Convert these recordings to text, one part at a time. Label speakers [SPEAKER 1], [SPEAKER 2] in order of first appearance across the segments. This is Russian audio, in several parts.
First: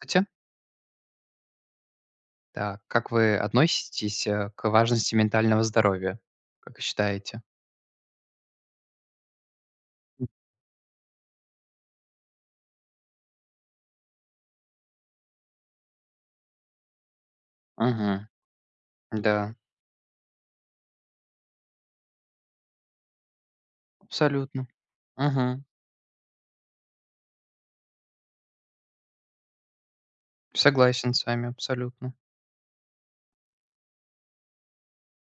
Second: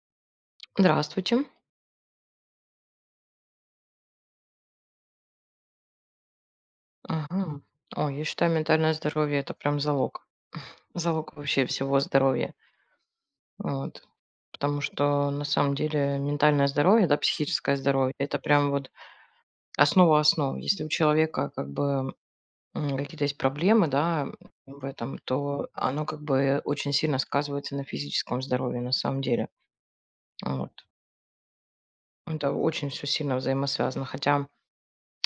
[SPEAKER 1] Здравствуйте.
[SPEAKER 2] Здравствуйте.
[SPEAKER 1] Так, как вы относитесь, к важности ментального здоровья? Как вы считаете?
[SPEAKER 2] Ага. О, я считаю, ментальное здоровье- это прям залог. Залог вообще всего здоровья. Вот. Потому что на самом деле ментальное здоровье, да, психическое здоровье-
[SPEAKER 1] Мгм.
[SPEAKER 2] это прям вот
[SPEAKER 1] Да,
[SPEAKER 2] основа основ. Если у человека как бы, какие-то есть проблемы, да,
[SPEAKER 1] абсолютно.
[SPEAKER 2] в этом,
[SPEAKER 1] Мгм.
[SPEAKER 2] то оно как бы очень сильно сказывается на физическом здоровье на самом деле. Вот.
[SPEAKER 1] Согласен с вами абсолютно.
[SPEAKER 2] Это очень все сильно взаимосвязано. Хотя.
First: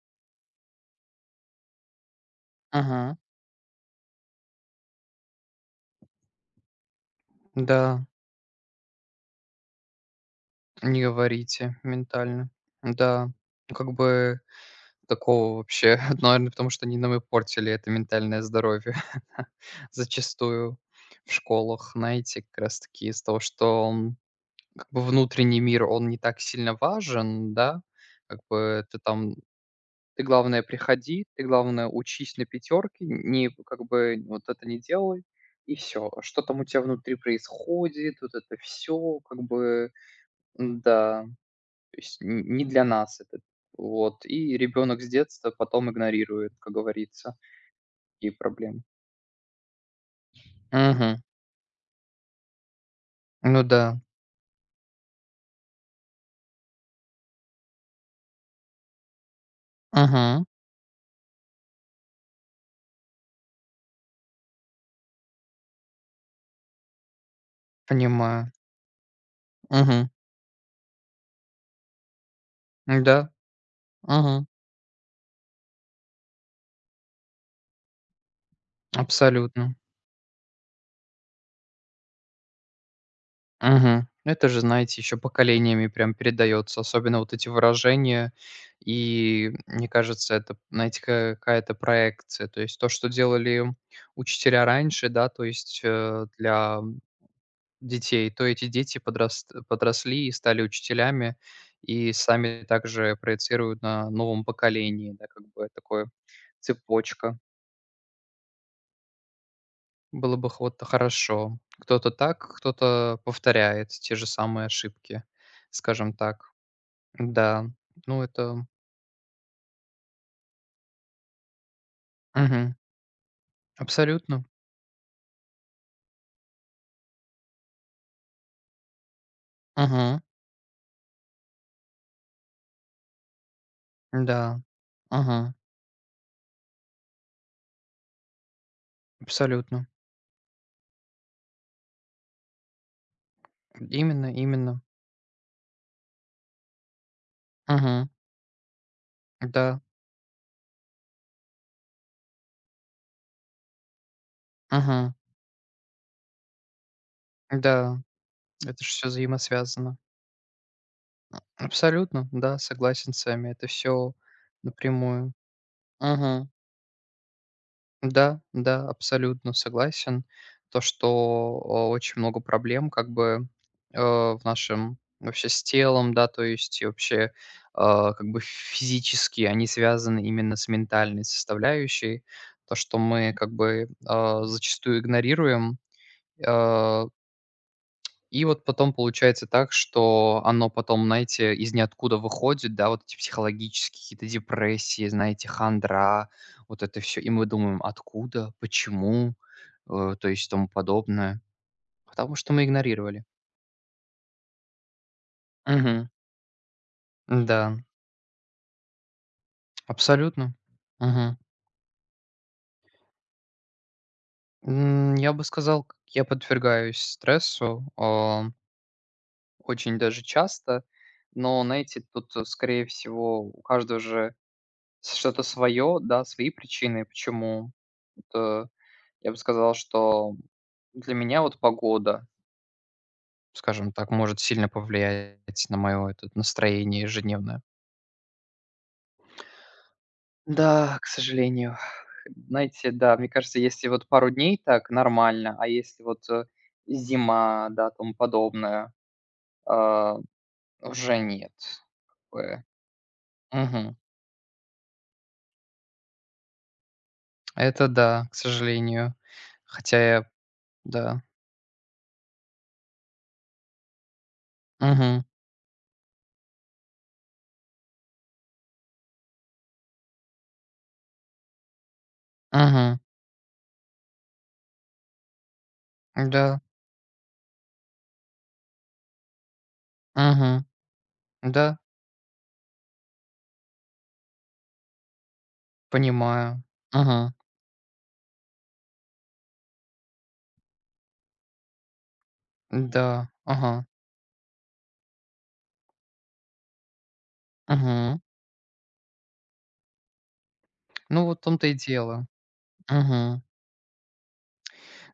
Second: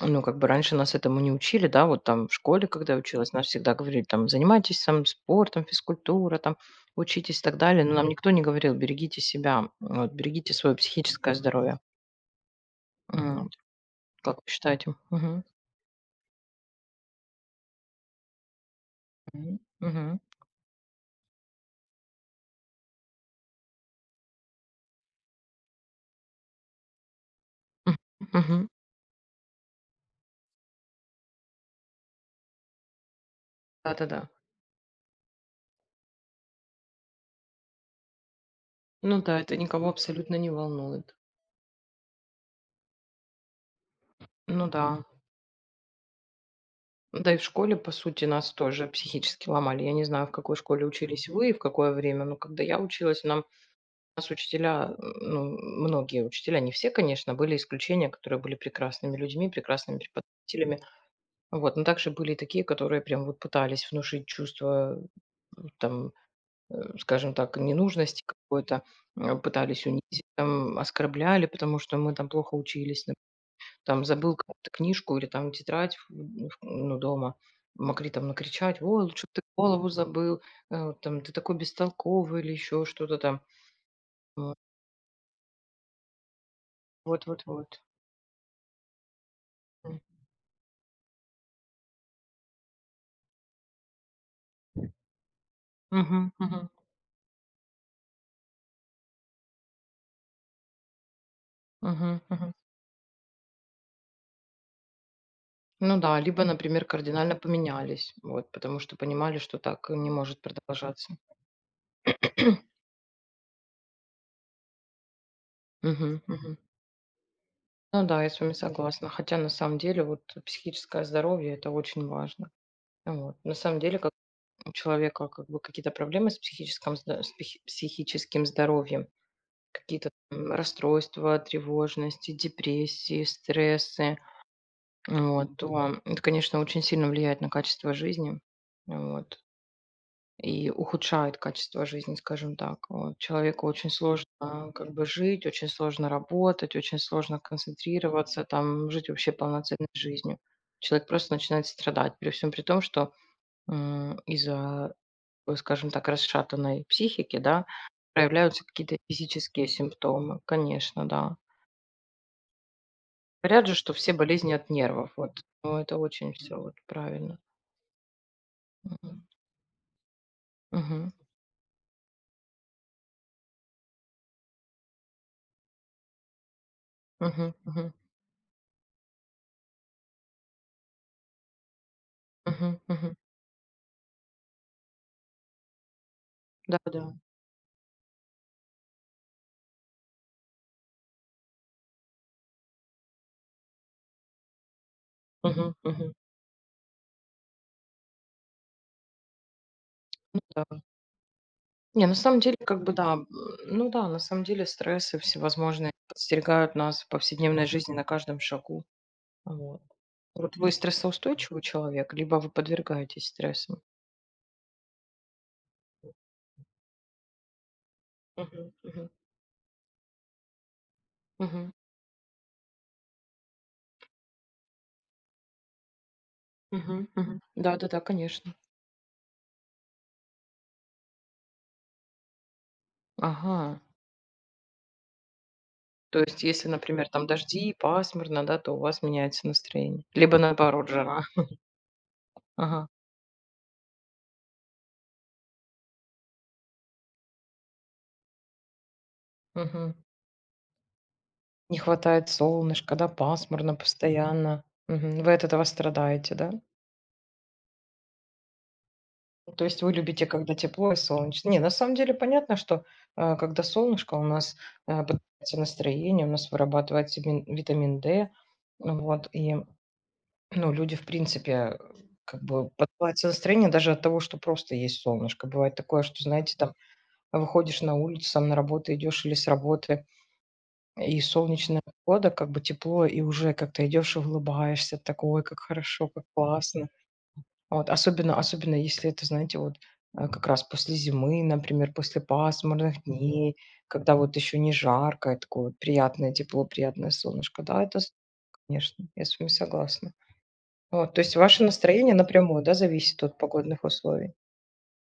[SPEAKER 2] Ну, как бы раньше нас этому не учили, да, вот там в школе, когда я
[SPEAKER 1] Мгм.
[SPEAKER 2] училась, нас всегда говорили, там, занимайтесь там спортом, физкультура, там, учитесь и так далее, но
[SPEAKER 1] Да,
[SPEAKER 2] нам никто не говорил, берегите себя, вот, берегите свое
[SPEAKER 1] не
[SPEAKER 2] психическое
[SPEAKER 1] говорите
[SPEAKER 2] здоровье.
[SPEAKER 1] ментально. Да,
[SPEAKER 2] М,
[SPEAKER 1] ну, как
[SPEAKER 2] Как
[SPEAKER 1] бы
[SPEAKER 2] вы считаете? Мгм.
[SPEAKER 1] такого вообще, наверное, потому что они нам и портили это ментальное здоровье
[SPEAKER 2] Мгм. Мгм.
[SPEAKER 1] зачастую в школах, знаете, как раз таки из-за того, что как бы внутренний мир, он не так сильно важен, да. Как
[SPEAKER 2] Мгм.
[SPEAKER 1] бы ты там ты, главное, учись на пятерки, не как бы
[SPEAKER 2] Да-да-да.
[SPEAKER 1] вот это не делай, и все. Что там у тебя внутри происходит, вот это все
[SPEAKER 2] Ну да,
[SPEAKER 1] как
[SPEAKER 2] это никого
[SPEAKER 1] бы,
[SPEAKER 2] абсолютно не волнует.
[SPEAKER 1] м-да, то есть н не для нас это. Вот, и
[SPEAKER 2] Ну
[SPEAKER 1] ребенок
[SPEAKER 2] да.
[SPEAKER 1] с детства потом игнорирует, как
[SPEAKER 2] Да
[SPEAKER 1] говорится,
[SPEAKER 2] и в школе, по сути,
[SPEAKER 1] и
[SPEAKER 2] нас
[SPEAKER 1] проблемы.
[SPEAKER 2] тоже психически ломали. Я не знаю, в какой школе
[SPEAKER 1] Мгм.
[SPEAKER 2] учились вы и в какое время, но когда я училась, нам
[SPEAKER 1] Ну да.
[SPEAKER 2] нас учителя, ну, многие учителя, не все, конечно, были исключения, которые были прекрасными людьми, прекрасными
[SPEAKER 1] Мгм.
[SPEAKER 2] преподавателями. Вот, но также были и такие, которые прям вот пытались внушить чувство, там, скажем так, ненужности
[SPEAKER 1] Понимаю.
[SPEAKER 2] какой-то, пытались
[SPEAKER 1] Мгм.
[SPEAKER 2] унизить, там, оскорбляли, потому что мы там плохо учились,
[SPEAKER 1] Да.
[SPEAKER 2] там забыл
[SPEAKER 1] Мгм.
[SPEAKER 2] какую-то книжку или там тетрадь, ну, дома, могли там накричать, ой, лучше бы ты
[SPEAKER 1] Абсолютно.
[SPEAKER 2] голову забыл, вот там, ты такой бестолковый или еще что-то там.
[SPEAKER 1] Мгм. Это же, знаете, еще поколениями прям передается, особенно
[SPEAKER 2] Вот,
[SPEAKER 1] вот
[SPEAKER 2] вот,
[SPEAKER 1] эти
[SPEAKER 2] вот.
[SPEAKER 1] выражения. И мне кажется, это, знаете, какая-то проекция. То есть то, что делали учителя раньше, да, то есть
[SPEAKER 2] Мгм, мгм,
[SPEAKER 1] для детей, то эти дети подросли и стали учителями, и
[SPEAKER 2] мгм, мгм.
[SPEAKER 1] сами также проецируют на новом поколении, да, как бы
[SPEAKER 2] Ну
[SPEAKER 1] такое
[SPEAKER 2] да, либо, например, кардинально
[SPEAKER 1] цепочка.
[SPEAKER 2] поменялись, вот, потому что понимали, что так не
[SPEAKER 1] Было
[SPEAKER 2] может
[SPEAKER 1] бы вот
[SPEAKER 2] продолжаться.
[SPEAKER 1] хорошо. Кто-то так, кто-то повторяет те же самые ошибки, скажем
[SPEAKER 2] Мгм,
[SPEAKER 1] так.
[SPEAKER 2] мгм.
[SPEAKER 1] Да,
[SPEAKER 2] Ну да,
[SPEAKER 1] ну
[SPEAKER 2] я с вами
[SPEAKER 1] это.
[SPEAKER 2] согласна. Хотя на самом деле вот психическое здоровье это очень важно.
[SPEAKER 1] Мгм.
[SPEAKER 2] Вот. На самом деле, как
[SPEAKER 1] Абсолютно.
[SPEAKER 2] у человека как бы какие-то проблемы с психическим, с психическим здоровьем, какие-то
[SPEAKER 1] Мгм.
[SPEAKER 2] расстройства, тревожности, депрессии, стрессы,
[SPEAKER 1] Да. Мгм.
[SPEAKER 2] вот, то это, конечно, очень сильно влияет на качество жизни. Вот.
[SPEAKER 1] Абсолютно.
[SPEAKER 2] И ухудшают качество жизни, скажем так. Вот. Человеку очень сложно
[SPEAKER 1] Именно, именно.
[SPEAKER 2] как бы жить, очень сложно работать, очень сложно
[SPEAKER 1] Мгм.
[SPEAKER 2] концентрироваться, там, жить вообще
[SPEAKER 1] Да.
[SPEAKER 2] полноценной жизнью. Человек просто начинает страдать, при всем при том, что из-за,
[SPEAKER 1] Мгм.
[SPEAKER 2] скажем так, расшатанной психики, да,
[SPEAKER 1] Да.
[SPEAKER 2] проявляются
[SPEAKER 1] Это ж
[SPEAKER 2] какие-то
[SPEAKER 1] всё
[SPEAKER 2] физические
[SPEAKER 1] взаимосвязано.
[SPEAKER 2] симптомы, конечно, да.
[SPEAKER 1] Абсолютно, да, согласен с вами.
[SPEAKER 2] Говорят
[SPEAKER 1] Это
[SPEAKER 2] же, что все
[SPEAKER 1] все
[SPEAKER 2] болезни от нервов,
[SPEAKER 1] напрямую.
[SPEAKER 2] вот. Но это очень
[SPEAKER 1] Мгм.
[SPEAKER 2] все вот правильно.
[SPEAKER 1] Да, да,
[SPEAKER 2] Мгм.
[SPEAKER 1] абсолютно согласен. То, что
[SPEAKER 2] Мгм.
[SPEAKER 1] о очень много проблем как бы, в нашем вообще с телом, да, то есть и вообще,
[SPEAKER 2] Мгм. Мгм.
[SPEAKER 1] как бы физически они связаны именно с ментальной составляющей. То,
[SPEAKER 2] Мгм.
[SPEAKER 1] что мы как бы, зачастую игнорируем,
[SPEAKER 2] Да, да.
[SPEAKER 1] а и вот потом получается так, что оно потом, знаете, из ниоткуда выходит, да, вот эти психологические какие-то депрессии, знаете,
[SPEAKER 2] Мгм. Мгм.
[SPEAKER 1] хандра, вот это все. И мы думаем: откуда, почему, то
[SPEAKER 2] Ну
[SPEAKER 1] есть
[SPEAKER 2] да.
[SPEAKER 1] тому подобное.
[SPEAKER 2] Не, на
[SPEAKER 1] Потому
[SPEAKER 2] самом
[SPEAKER 1] что
[SPEAKER 2] деле,
[SPEAKER 1] мы
[SPEAKER 2] как бы да,
[SPEAKER 1] игнорировали.
[SPEAKER 2] ну да, на самом деле стрессы всевозможные
[SPEAKER 1] Мгм.
[SPEAKER 2] подстерегают нас в
[SPEAKER 1] Да,
[SPEAKER 2] повседневной жизни на каждом шагу. Вот.
[SPEAKER 1] абсолютно.
[SPEAKER 2] Вот вы
[SPEAKER 1] Мгм.
[SPEAKER 2] стрессоустойчивый человек, либо вы подвергаетесь стрессам?
[SPEAKER 1] Я бы сказал, к я подвергаюсь стрессу,
[SPEAKER 2] Мгм, мгм,
[SPEAKER 1] очень даже часто, но,
[SPEAKER 2] мгм,
[SPEAKER 1] знаете, тут, скорее всего, у каждого же что-то свое, да, свои причины,
[SPEAKER 2] мгм, мгм.
[SPEAKER 1] почему.
[SPEAKER 2] Да-да-да, конечно.
[SPEAKER 1] Это, я бы сказал, что для меня вот погода,
[SPEAKER 2] Ага.
[SPEAKER 1] скажем так, может сильно повлиять на мое
[SPEAKER 2] То
[SPEAKER 1] это
[SPEAKER 2] есть, если,
[SPEAKER 1] настроение
[SPEAKER 2] например, там
[SPEAKER 1] ежедневное.
[SPEAKER 2] дожди, пасмурно, да, то у вас меняется настроение. Либо наоборот,
[SPEAKER 1] Да, к
[SPEAKER 2] жара.
[SPEAKER 1] сожалению.
[SPEAKER 2] Ага.
[SPEAKER 1] Знаете, да, мне кажется, если вот пару дней так нормально, а если вот, зима, да, тому подобное,
[SPEAKER 2] Мгм.
[SPEAKER 1] а, уже нет.
[SPEAKER 2] Не хватает
[SPEAKER 1] Такое.
[SPEAKER 2] солнышка, да, пасмурно
[SPEAKER 1] Мгм.
[SPEAKER 2] постоянно. Мгм. Вы от этого страдаете, да?
[SPEAKER 1] Это да, к сожалению.
[SPEAKER 2] То есть вы
[SPEAKER 1] Хотя
[SPEAKER 2] любите,
[SPEAKER 1] я
[SPEAKER 2] когда тепло и
[SPEAKER 1] да.
[SPEAKER 2] солнечно. Не, на самом деле понятно, что когда солнышко, у нас
[SPEAKER 1] Угу,
[SPEAKER 2] поднимается настроение, у нас вырабатывается витамин D. Вот, и ну, люди, в принципе, как бы
[SPEAKER 1] угу,
[SPEAKER 2] поднимается настроение даже от того, что просто есть солнышко. Бывает такое, что, знаете,
[SPEAKER 1] да.
[SPEAKER 2] там выходишь на улицу, сам на работу идешь или с работы,
[SPEAKER 1] Угу.
[SPEAKER 2] и
[SPEAKER 1] Да,
[SPEAKER 2] солнечная погода, как бы тепло, и уже как-то идешь и улыбаешься, такой, как хорошо, как
[SPEAKER 1] понимаю.
[SPEAKER 2] классно.
[SPEAKER 1] Ага,
[SPEAKER 2] Вот, особенно особенно если это, знаете, вот, как раз после зимы, например, после пасмурных
[SPEAKER 1] да,
[SPEAKER 2] дней,
[SPEAKER 1] ага,
[SPEAKER 2] когда вот еще не жарко, и такое вот приятное тепло, приятное солнышко. Да, это с
[SPEAKER 1] мгм.
[SPEAKER 2] конечно, я с вами согласна. Вот, то
[SPEAKER 1] Ну,
[SPEAKER 2] есть
[SPEAKER 1] вот в
[SPEAKER 2] ваше
[SPEAKER 1] том-то и
[SPEAKER 2] настроение
[SPEAKER 1] дело.
[SPEAKER 2] напрямую, да, зависит от
[SPEAKER 1] Мгм.
[SPEAKER 2] погодных условий?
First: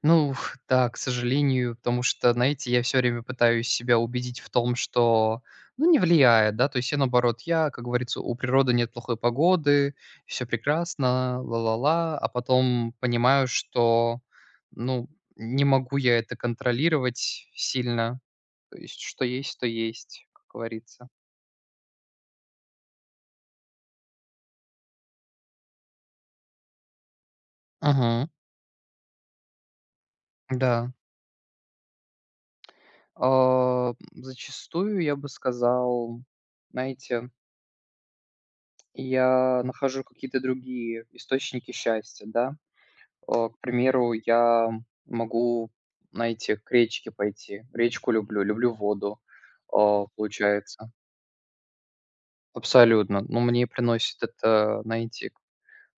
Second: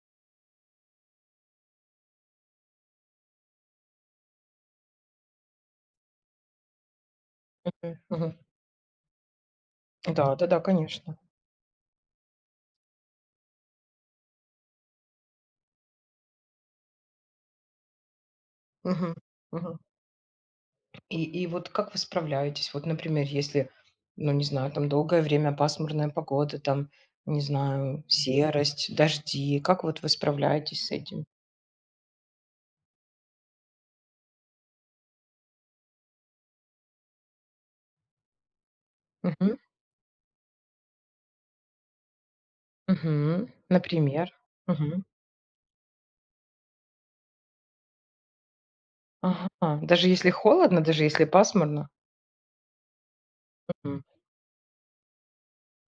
[SPEAKER 1] Ну ух, да, к сожалению, потому что, знаете, я все время пытаюсь себя убедить в том, что, ну, не влияет, да. То есть я, наоборот, я, как
[SPEAKER 2] Мгм,
[SPEAKER 1] говорится, у
[SPEAKER 2] мгм.
[SPEAKER 1] природы нет плохой погоды,
[SPEAKER 2] Да,
[SPEAKER 1] все
[SPEAKER 2] да-да, конечно.
[SPEAKER 1] прекрасно, ла-ла-ла, а потом понимаю, что, ну, не могу я это контролировать сильно. То есть
[SPEAKER 2] Мгм,
[SPEAKER 1] что есть, то
[SPEAKER 2] мгм.
[SPEAKER 1] есть, как говорится.
[SPEAKER 2] И вот как вы справляетесь? Вот, например, если, ну, не знаю, там долгое время пасмурная погода, там, не знаю,
[SPEAKER 1] Мгм.
[SPEAKER 2] серость, дожди. Как вот вы справляетесь с
[SPEAKER 1] Да.
[SPEAKER 2] этим?
[SPEAKER 1] А, Зачастую я бы сказал, знаете,
[SPEAKER 2] Мгм,
[SPEAKER 1] я нахожу какие-то другие источники счастья, да.
[SPEAKER 2] мгм.
[SPEAKER 1] К примеру,
[SPEAKER 2] Например?
[SPEAKER 1] я
[SPEAKER 2] Мгм.
[SPEAKER 1] могу, знаете, к речке пойти. Речку люблю, люблю воду,
[SPEAKER 2] Ага. Даже если холодно,
[SPEAKER 1] получается.
[SPEAKER 2] даже если пасмурно?
[SPEAKER 1] Абсолютно. Ну, мне
[SPEAKER 2] Мгм.
[SPEAKER 1] приносит это, знаете,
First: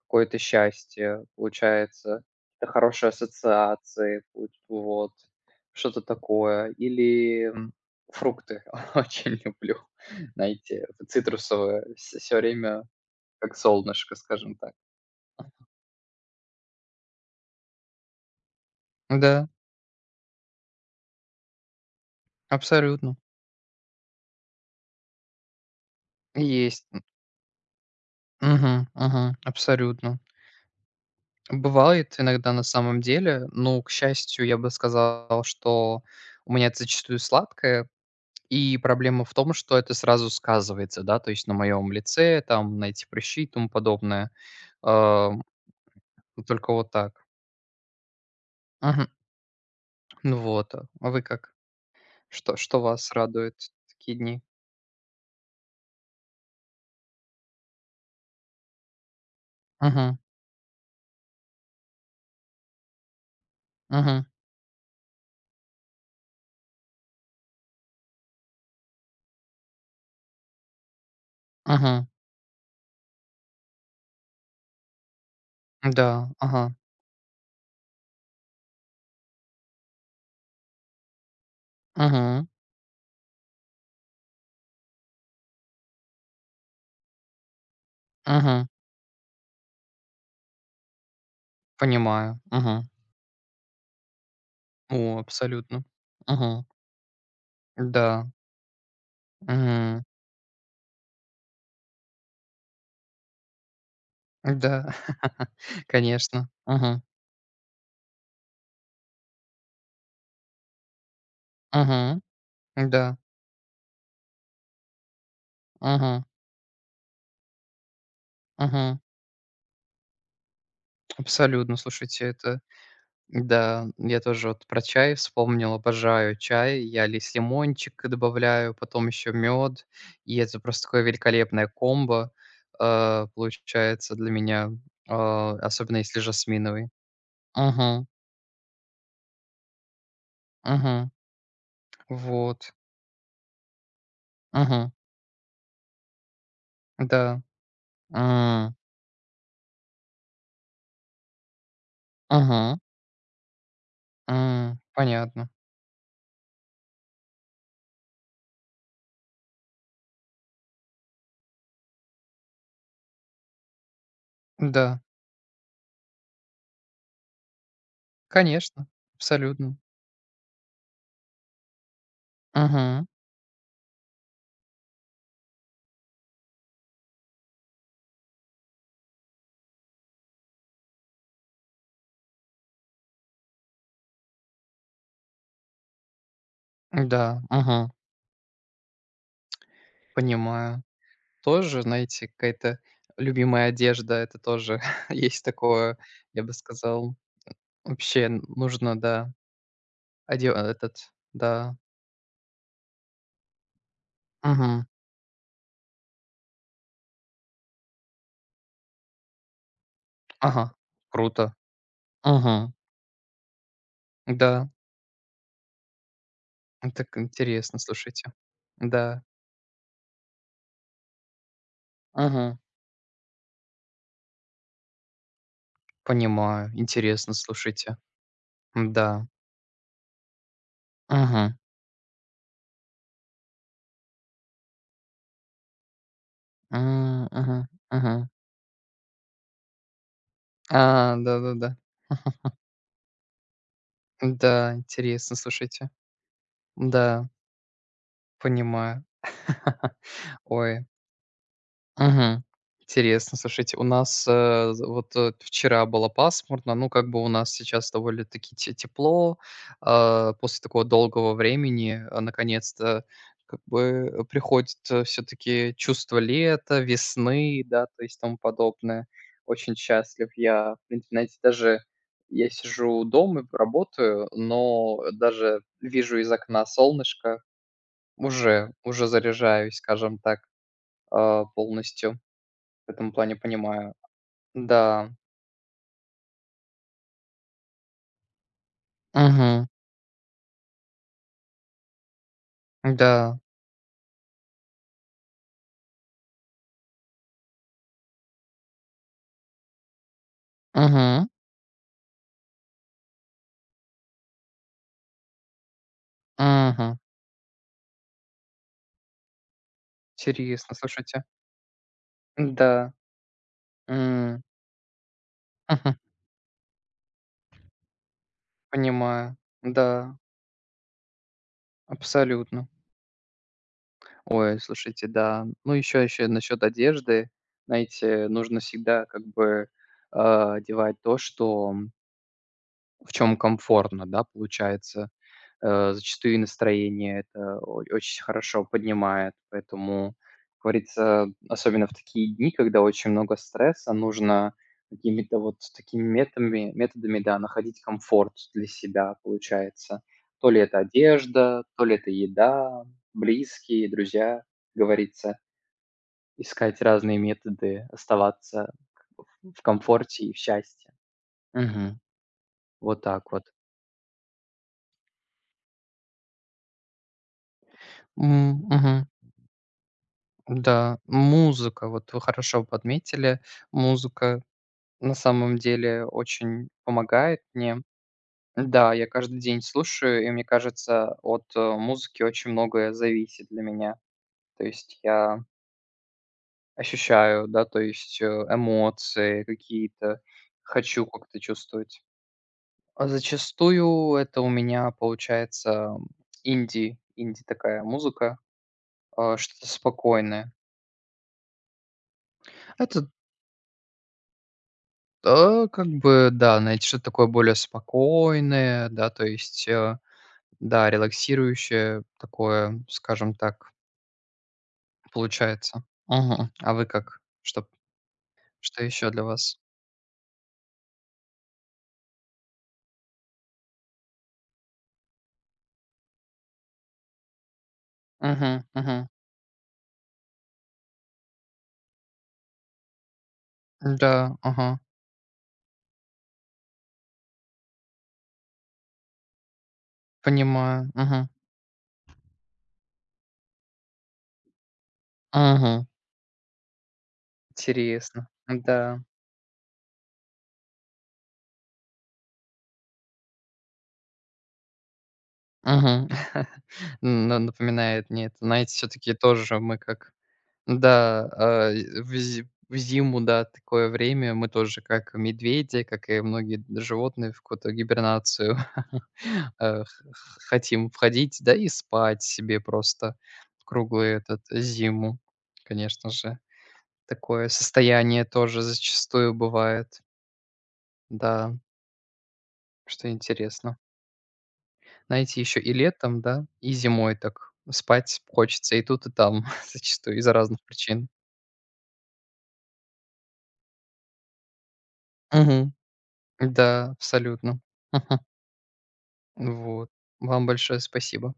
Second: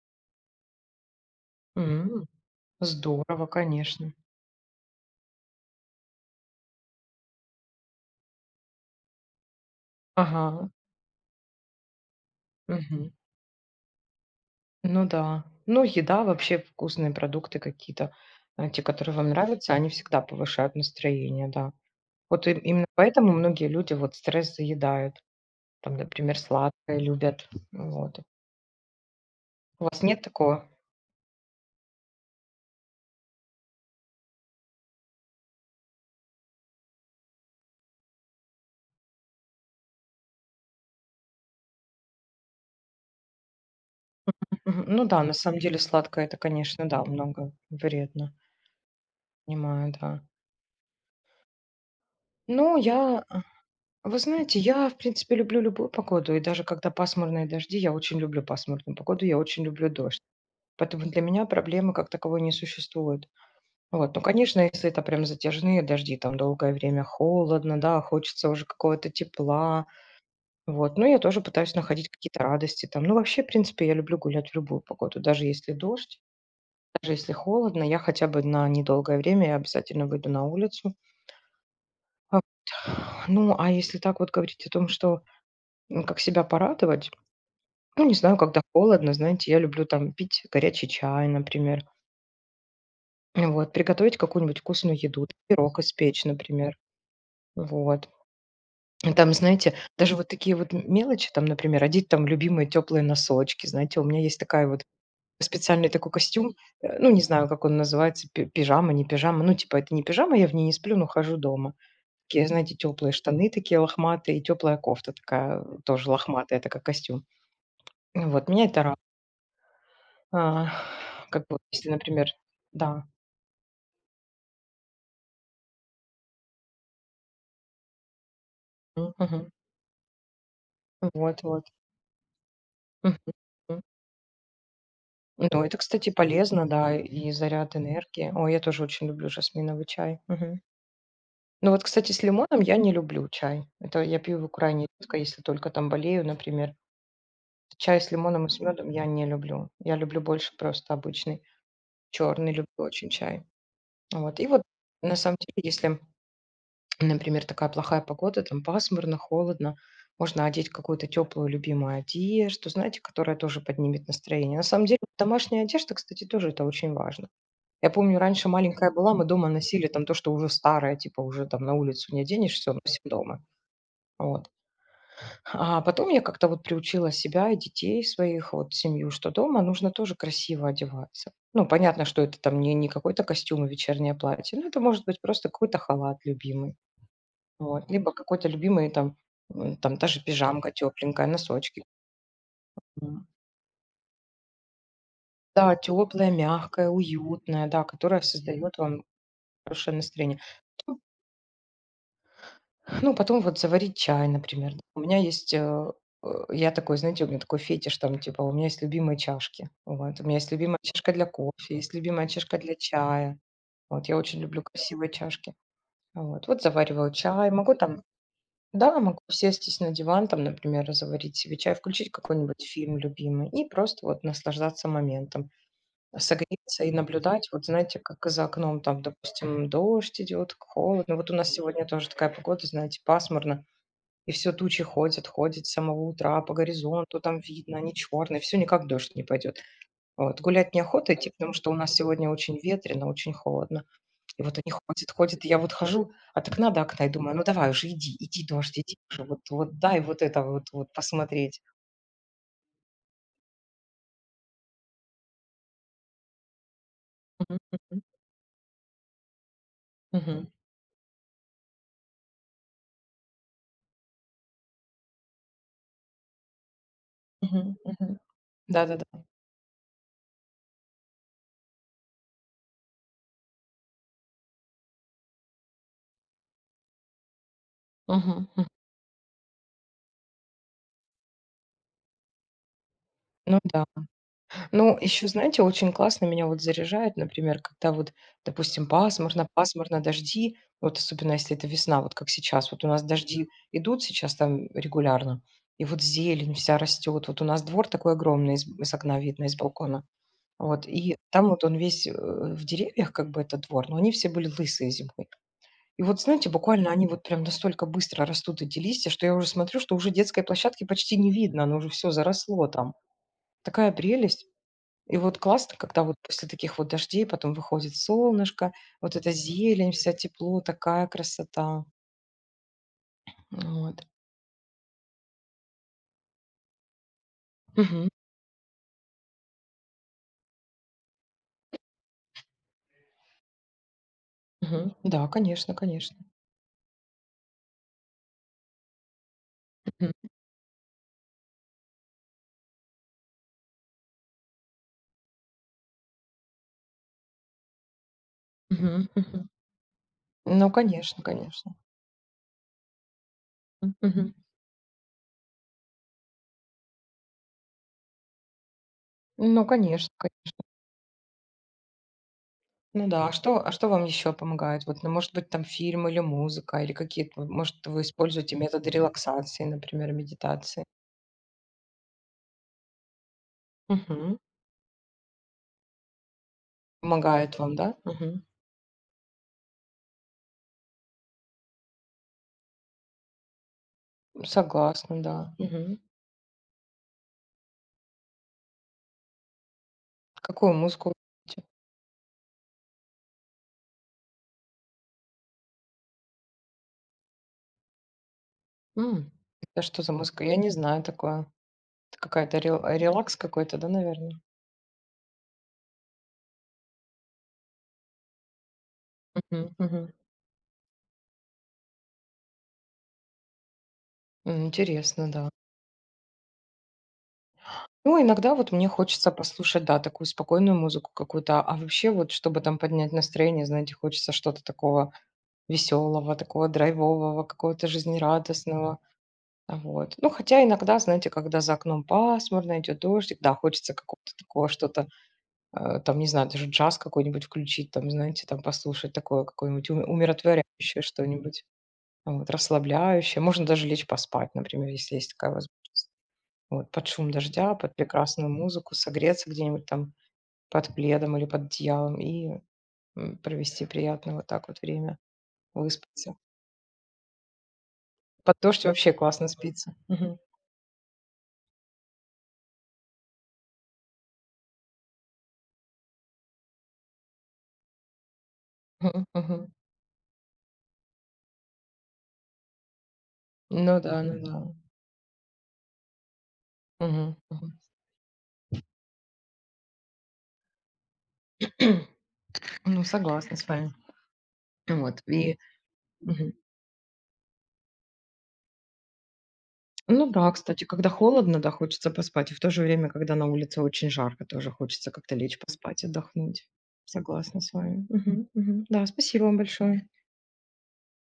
[SPEAKER 1] какое-то счастье, получается,
[SPEAKER 2] М.
[SPEAKER 1] какие-то хорошие
[SPEAKER 2] Здорово, конечно.
[SPEAKER 1] ассоциации, пу вот, что-то такое. Или, фрукты очень люблю,
[SPEAKER 2] Ага.
[SPEAKER 1] знаете, цитрусовые, все время
[SPEAKER 2] Мгм.
[SPEAKER 1] как солнышко, скажем так.
[SPEAKER 2] Ну да. Ну, еда, вообще вкусные продукты какие-то, те, которые вам
[SPEAKER 1] Да,
[SPEAKER 2] нравятся, они всегда повышают настроение, да. Вот и именно
[SPEAKER 1] абсолютно.
[SPEAKER 2] поэтому многие люди вот стресс заедают. Там, например,
[SPEAKER 1] Есть.
[SPEAKER 2] сладкое любят. Вот.
[SPEAKER 1] Угу, угу,
[SPEAKER 2] У вас
[SPEAKER 1] абсолютно.
[SPEAKER 2] нет такого?
[SPEAKER 1] Бывает иногда на самом деле, но, к счастью, я бы сказал, что у меня это зачастую сладкое. И проблема в том, что это сразу сказывается, да, то есть на моем лице, там, на эти прыщи и тому подобное.
[SPEAKER 2] Мгм. Ну да, на
[SPEAKER 1] Ам,
[SPEAKER 2] самом деле сладкое- это,
[SPEAKER 1] Только
[SPEAKER 2] конечно,
[SPEAKER 1] вот
[SPEAKER 2] да,
[SPEAKER 1] так.
[SPEAKER 2] много вредно.
[SPEAKER 1] Мгм.
[SPEAKER 2] Понимаю, да.
[SPEAKER 1] Ну вот, а вы как? Что
[SPEAKER 2] Ну,
[SPEAKER 1] что вас
[SPEAKER 2] я,
[SPEAKER 1] радует в такие
[SPEAKER 2] вы
[SPEAKER 1] дни?
[SPEAKER 2] знаете, я, в принципе, люблю любую погоду, и даже когда пасмурные дожди, я очень люблю пасмурную погоду, я очень люблю
[SPEAKER 1] Мгм,
[SPEAKER 2] дождь. Поэтому для меня проблемы как таковой не существует. Вот. Ну,
[SPEAKER 1] мгм,
[SPEAKER 2] конечно, если это прям затяжные дожди, там долгое время холодно, да, хочется уже какого-то тепла, вот. Но я тоже пытаюсь
[SPEAKER 1] мгм.
[SPEAKER 2] находить какие-то радости там. Ну, вообще, в принципе, я люблю гулять в любую погоду, даже если дождь,
[SPEAKER 1] Да, ага.
[SPEAKER 2] даже если холодно, я хотя бы на недолгое время я обязательно выйду на улицу. А,
[SPEAKER 1] Мгм,
[SPEAKER 2] Ну, а если так вот говорить о том, что. Ну, как себя порадовать? Ну, не знаю, когда
[SPEAKER 1] мгм.
[SPEAKER 2] холодно, знаете, я люблю там пить горячий чай, например.
[SPEAKER 1] Понимаю. Мгм.
[SPEAKER 2] Вот, приготовить какую-нибудь вкусную
[SPEAKER 1] О,
[SPEAKER 2] еду, пирог
[SPEAKER 1] абсолютно.
[SPEAKER 2] испечь,
[SPEAKER 1] Мгм.
[SPEAKER 2] например. Вот.
[SPEAKER 1] Да.
[SPEAKER 2] И там, знаете,
[SPEAKER 1] Мгм.
[SPEAKER 2] даже вот такие вот мелочи, там, например, одеть там любимые теплые носочки, знаете, у меня есть такая вот
[SPEAKER 1] Да.
[SPEAKER 2] специальный такой
[SPEAKER 1] Конечно.
[SPEAKER 2] костюм,
[SPEAKER 1] Мгм,
[SPEAKER 2] ну, не знаю, как он называется, пижама, не пижама, ну, типа, это не пижама, я в ней не сплю, но хожу дома.
[SPEAKER 1] мгм.
[SPEAKER 2] Такие, знаете, теплые
[SPEAKER 1] Да.
[SPEAKER 2] штаны такие лохматые, и теплая кофта такая тоже
[SPEAKER 1] Мгм,
[SPEAKER 2] лохматая, это как костюм. Ну вот, меня это.
[SPEAKER 1] мгм.
[SPEAKER 2] А, как бы,
[SPEAKER 1] Абсолютно.
[SPEAKER 2] если,
[SPEAKER 1] Слушайте,
[SPEAKER 2] например.
[SPEAKER 1] это.
[SPEAKER 2] Да.
[SPEAKER 1] Да, я тоже вот про чай вспомнил, обожаю чай. Я лист лимончик добавляю, потом
[SPEAKER 2] М,
[SPEAKER 1] еще
[SPEAKER 2] мгм.
[SPEAKER 1] мед. И это просто такое
[SPEAKER 2] Вот вот.
[SPEAKER 1] великолепное комбо,
[SPEAKER 2] Мгм. М.
[SPEAKER 1] получается для меня,
[SPEAKER 2] Ну, это,
[SPEAKER 1] особенно
[SPEAKER 2] кстати,
[SPEAKER 1] если
[SPEAKER 2] полезно,
[SPEAKER 1] жасминовый.
[SPEAKER 2] да, и заряд
[SPEAKER 1] Угу,
[SPEAKER 2] энергии. О, я тоже очень люблю жасминовый чай. Мгм.
[SPEAKER 1] угу.
[SPEAKER 2] Ну вот, кстати, с лимоном
[SPEAKER 1] Вот.
[SPEAKER 2] я не люблю чай. Это я пью его крайне
[SPEAKER 1] Угу.
[SPEAKER 2] редко, если только там болею, например.
[SPEAKER 1] Да.
[SPEAKER 2] Чай с лимоном и с
[SPEAKER 1] М,
[SPEAKER 2] медом я не люблю. Я люблю больше просто обычный черный, люблю
[SPEAKER 1] Мгм,
[SPEAKER 2] очень чай. Вот. И вот на самом
[SPEAKER 1] понятно.
[SPEAKER 2] деле, если. Например, такая плохая погода, там пасмурно, холодно. Можно одеть какую-то теплую любимую одежду, знаете, которая тоже поднимет настроение. На
[SPEAKER 1] Да,
[SPEAKER 2] самом деле, домашняя одежда, кстати, тоже это очень важно. Я помню, раньше
[SPEAKER 1] конечно,
[SPEAKER 2] маленькая была, мы дома
[SPEAKER 1] абсолютно.
[SPEAKER 2] носили там то, что уже старое, типа уже там на улицу не оденешь, все, носим
[SPEAKER 1] Угу,
[SPEAKER 2] дома. Вот. А потом я как-то вот приучила себя и детей своих, вот семью, что дома нужно тоже красиво одеваться. Ну, понятно, что это там не, не какой-то костюм и вечернее платье, но это может быть просто какой-то халат любимый
[SPEAKER 1] да, угу,
[SPEAKER 2] вот. Либо какой-то любимый там, там та же пижамка
[SPEAKER 1] понимаю.
[SPEAKER 2] тепленькая,
[SPEAKER 1] Тоже,
[SPEAKER 2] носочки.
[SPEAKER 1] знаете, какая-то
[SPEAKER 2] М.
[SPEAKER 1] любимая одежда — это тоже есть
[SPEAKER 2] Да,
[SPEAKER 1] такое,
[SPEAKER 2] теплая,
[SPEAKER 1] я бы
[SPEAKER 2] мягкая,
[SPEAKER 1] сказал.
[SPEAKER 2] уютная, да, которая
[SPEAKER 1] Вообще н
[SPEAKER 2] создает
[SPEAKER 1] нужно,
[SPEAKER 2] вам
[SPEAKER 1] да,
[SPEAKER 2] хорошее настроение.
[SPEAKER 1] оде этот,
[SPEAKER 2] Потом
[SPEAKER 1] да.
[SPEAKER 2] ну, потом вот заварить чай, например. Да.
[SPEAKER 1] Мгм.
[SPEAKER 2] У меня есть, я такой, знаете, у меня такой фетиш там, типа, у меня есть любимые чашки. Вот. У меня есть
[SPEAKER 1] Ага.
[SPEAKER 2] любимая чашка для
[SPEAKER 1] Круто.
[SPEAKER 2] кофе, есть любимая чашка
[SPEAKER 1] Мгм.
[SPEAKER 2] для чая. Вот я очень люблю
[SPEAKER 1] Да,
[SPEAKER 2] красивые чашки. Вот. Вот
[SPEAKER 1] ну
[SPEAKER 2] завариваю
[SPEAKER 1] так
[SPEAKER 2] чай, могу
[SPEAKER 1] интересно,
[SPEAKER 2] там.
[SPEAKER 1] слушайте.
[SPEAKER 2] Да, могу
[SPEAKER 1] Да.
[SPEAKER 2] сесть на диван, там, например, заварить себе чай, включить
[SPEAKER 1] Мгм.
[SPEAKER 2] какой-нибудь фильм любимый и просто вот наслаждаться моментом.
[SPEAKER 1] Понимаю.
[SPEAKER 2] Согреться и
[SPEAKER 1] Интересно,
[SPEAKER 2] наблюдать. Вот
[SPEAKER 1] слушайте.
[SPEAKER 2] знаете, как за окном там,
[SPEAKER 1] Да.
[SPEAKER 2] допустим, дождь идет, холодно. Вот у нас
[SPEAKER 1] Мгм.
[SPEAKER 2] сегодня тоже такая погода, знаете, пасмурно. И все тучи ходят, ходят с самого утра по горизонту, там
[SPEAKER 1] Мгм,
[SPEAKER 2] видно, они
[SPEAKER 1] мгм.
[SPEAKER 2] черные, все никак дождь не пойдет. Вот. Гулять неохота
[SPEAKER 1] А,
[SPEAKER 2] идти, потому что у
[SPEAKER 1] да-да-да.
[SPEAKER 2] нас сегодня очень ветрено, очень холодно. И вот они
[SPEAKER 1] Да,
[SPEAKER 2] ходят,
[SPEAKER 1] интересно,
[SPEAKER 2] ходят, и я вот
[SPEAKER 1] слушайте.
[SPEAKER 2] хожу от окна до окна и
[SPEAKER 1] Да,
[SPEAKER 2] думаю: «Ну давай уже иди, иди, дождь, иди
[SPEAKER 1] понимаю.
[SPEAKER 2] уже, вот вот дай вот это вот
[SPEAKER 1] Ой.
[SPEAKER 2] вот посмотреть».
[SPEAKER 1] Мгм. Интересно, слушайте, у нас, з вот, вчера было пасмурно, ну, как бы у нас
[SPEAKER 2] Мгм,
[SPEAKER 1] сейчас
[SPEAKER 2] мгм,
[SPEAKER 1] довольно-таки те тепло.
[SPEAKER 2] мгм,
[SPEAKER 1] После такого долгого времени, наконец-то, как бы, приходит, все таки чувство лета, весны, да, то
[SPEAKER 2] мгм.
[SPEAKER 1] есть тому
[SPEAKER 2] Да-да-да.
[SPEAKER 1] подобное. Очень счастлив я. В принципе, знаете, даже я сижу дома и работаю, но даже вижу из окна солнышко,
[SPEAKER 2] Мгм, мгм.
[SPEAKER 1] уже заряжаюсь, скажем так, полностью. В этом плане
[SPEAKER 2] Ну да.
[SPEAKER 1] понимаю.
[SPEAKER 2] Ну,
[SPEAKER 1] Да.
[SPEAKER 2] еще, знаете, очень классно меня вот заряжает, например, когда вот, допустим, пасмурно,
[SPEAKER 1] Мгм.
[SPEAKER 2] пасмурно, дожди. Вот особенно если это весна, вот как сейчас. Вот у нас
[SPEAKER 1] Да.
[SPEAKER 2] дожди идут сейчас там регулярно, и вот зелень вся растет. Вот у нас двор такой огромный, из окна видно, из балкона. Вот, и
[SPEAKER 1] Мгм.
[SPEAKER 2] там вот он весь, в деревьях, как бы, этот двор, но они все были лысые зимой. И вот, знаете, буквально
[SPEAKER 1] Мгм.
[SPEAKER 2] они вот прям настолько быстро растут, эти листья, что я уже смотрю, что уже детской
[SPEAKER 1] Интересно,
[SPEAKER 2] площадки почти
[SPEAKER 1] слушайте.
[SPEAKER 2] не видно, оно уже все заросло
[SPEAKER 1] Да.
[SPEAKER 2] там. Такая
[SPEAKER 1] М.
[SPEAKER 2] прелесть. И вот классно,
[SPEAKER 1] Мгм.
[SPEAKER 2] когда вот после таких вот дождей потом выходит солнышко, вот эта
[SPEAKER 1] Понимаю.
[SPEAKER 2] зелень, вся
[SPEAKER 1] Да,
[SPEAKER 2] тепло, такая красота.
[SPEAKER 1] абсолютно.
[SPEAKER 2] Вот.
[SPEAKER 1] Ой, слушайте, да. Ну, еще насчет одежды.
[SPEAKER 2] Мгм.
[SPEAKER 1] Знаете, нужно всегда как бы, одевать то, что в чем комфортно, да,
[SPEAKER 2] Мгм.
[SPEAKER 1] получается.
[SPEAKER 2] Да, конечно, конечно.
[SPEAKER 1] Зачастую и настроение это о очень хорошо поднимает.
[SPEAKER 2] Мгм.
[SPEAKER 1] Поэтому, как говорится, особенно в такие дни, когда очень много стресса, нужно какими-то вот такими методами, да, находить комфорт для
[SPEAKER 2] Мгм.
[SPEAKER 1] себя,
[SPEAKER 2] Мгм.
[SPEAKER 1] получается. То ли
[SPEAKER 2] Ну,
[SPEAKER 1] это
[SPEAKER 2] конечно,
[SPEAKER 1] одежда,
[SPEAKER 2] конечно.
[SPEAKER 1] то ли это еда, близкие,
[SPEAKER 2] Мгм.
[SPEAKER 1] друзья, как говорится. Искать разные методы, оставаться как бы в
[SPEAKER 2] Ну, конечно.
[SPEAKER 1] комфорте и в счастье. Мгм. Вот
[SPEAKER 2] Ну да,
[SPEAKER 1] так
[SPEAKER 2] а
[SPEAKER 1] вот.
[SPEAKER 2] что а что вам еще помогает? Вот, ну, может быть, там фильм или музыка, или какие-то, вот, может, вы используете методы
[SPEAKER 1] Мгм.
[SPEAKER 2] релаксации, например, медитации?
[SPEAKER 1] Да, музыка, вот вы хорошо подметили.
[SPEAKER 2] Мгм.
[SPEAKER 1] Музыка на самом деле очень помогает
[SPEAKER 2] Помогает вам,
[SPEAKER 1] мне.
[SPEAKER 2] да? Мгм.
[SPEAKER 1] Да, я каждый день слушаю, и мне кажется, от музыки очень многое зависит для меня. То есть
[SPEAKER 2] Согласна,
[SPEAKER 1] я
[SPEAKER 2] да. Мгм.
[SPEAKER 1] ощущаю, да, то есть эмоции какие-то,
[SPEAKER 2] Какую
[SPEAKER 1] хочу
[SPEAKER 2] музыку вы
[SPEAKER 1] как-то
[SPEAKER 2] слушаете?
[SPEAKER 1] чувствовать. А зачастую это у меня получается инди такая музыка,
[SPEAKER 2] М.
[SPEAKER 1] что-то
[SPEAKER 2] Это что за музыка?
[SPEAKER 1] спокойное.
[SPEAKER 2] Я не знаю такое. Это какая-то рел
[SPEAKER 1] Это.
[SPEAKER 2] релакс какой-то, да, наверное?
[SPEAKER 1] Как бы, да, найти что-то такое более спокойное, да, то есть,
[SPEAKER 2] Мгм, мгм.
[SPEAKER 1] да, релаксирующее такое, скажем так,
[SPEAKER 2] Интересно, да.
[SPEAKER 1] получается. Мгм. А вы как? Что
[SPEAKER 2] Ну, иногда вот
[SPEAKER 1] что
[SPEAKER 2] мне
[SPEAKER 1] еще для
[SPEAKER 2] хочется
[SPEAKER 1] вас?
[SPEAKER 2] послушать, да, такую спокойную музыку какую-то, а вообще вот, чтобы там поднять настроение, знаете, хочется что-то такого веселого такого драйвового, какого-то
[SPEAKER 1] Угу, угу.
[SPEAKER 2] жизнерадостного. Вот. Ну, хотя иногда, знаете, когда за окном пасмурно, идет дождик, да, хочется
[SPEAKER 1] Да,
[SPEAKER 2] какого-то такого
[SPEAKER 1] ага,
[SPEAKER 2] что-то, там, не знаю, даже джаз какой-нибудь включить, там, знаете, там послушать такое какое-нибудь уме
[SPEAKER 1] понимаю.
[SPEAKER 2] умиротворяющее
[SPEAKER 1] Угу,
[SPEAKER 2] что-нибудь, а вот, расслабляющее. Можно даже лечь поспать, например, если есть такая
[SPEAKER 1] угу.
[SPEAKER 2] возможность. Вот, под шум дождя, под
[SPEAKER 1] Интересно,
[SPEAKER 2] прекрасную музыку,
[SPEAKER 1] да.
[SPEAKER 2] согреться где-нибудь там под пледом или под одеялом и, провести приятно вот так вот время,
[SPEAKER 1] Угу.
[SPEAKER 2] выспаться.
[SPEAKER 1] М, на Напоминает мне это.
[SPEAKER 2] Под
[SPEAKER 1] Знаете,
[SPEAKER 2] дождь
[SPEAKER 1] все
[SPEAKER 2] вообще
[SPEAKER 1] таки
[SPEAKER 2] классно
[SPEAKER 1] тоже мы
[SPEAKER 2] спится.
[SPEAKER 1] как
[SPEAKER 2] Мгм.
[SPEAKER 1] да, и в зиму, да, такое время мы тоже, как медведи, как и многие д животные, в какую-то гибернацию,
[SPEAKER 2] Мгм. Мгм.
[SPEAKER 1] э, х х хотим входить, да и спать себе просто
[SPEAKER 2] Ну
[SPEAKER 1] круглую
[SPEAKER 2] да,
[SPEAKER 1] этот
[SPEAKER 2] ну
[SPEAKER 1] зиму. Конечно же,
[SPEAKER 2] да. Мгм.
[SPEAKER 1] такое
[SPEAKER 2] Мгм.
[SPEAKER 1] состояние тоже зачастую бывает. Да,
[SPEAKER 2] Ну,
[SPEAKER 1] что
[SPEAKER 2] согласна с
[SPEAKER 1] интересно.
[SPEAKER 2] вами. Вот
[SPEAKER 1] Знаете,
[SPEAKER 2] и
[SPEAKER 1] еще и летом, да,
[SPEAKER 2] мгм.
[SPEAKER 1] и зимой так спать хочется и тут, и там, зачастую
[SPEAKER 2] Ну
[SPEAKER 1] из-за
[SPEAKER 2] да,
[SPEAKER 1] разных
[SPEAKER 2] кстати, когда
[SPEAKER 1] причин.
[SPEAKER 2] холодно, да, хочется поспать, и в то же время, когда на улице очень жарко, тоже хочется как-то лечь
[SPEAKER 1] Мгм.
[SPEAKER 2] поспать, отдохнуть.
[SPEAKER 1] Да,
[SPEAKER 2] Согласна
[SPEAKER 1] абсолютно.
[SPEAKER 2] с вами. Мгм. Мгм. Да, спасибо вам
[SPEAKER 1] Вот.
[SPEAKER 2] большое.
[SPEAKER 1] Вам большое спасибо.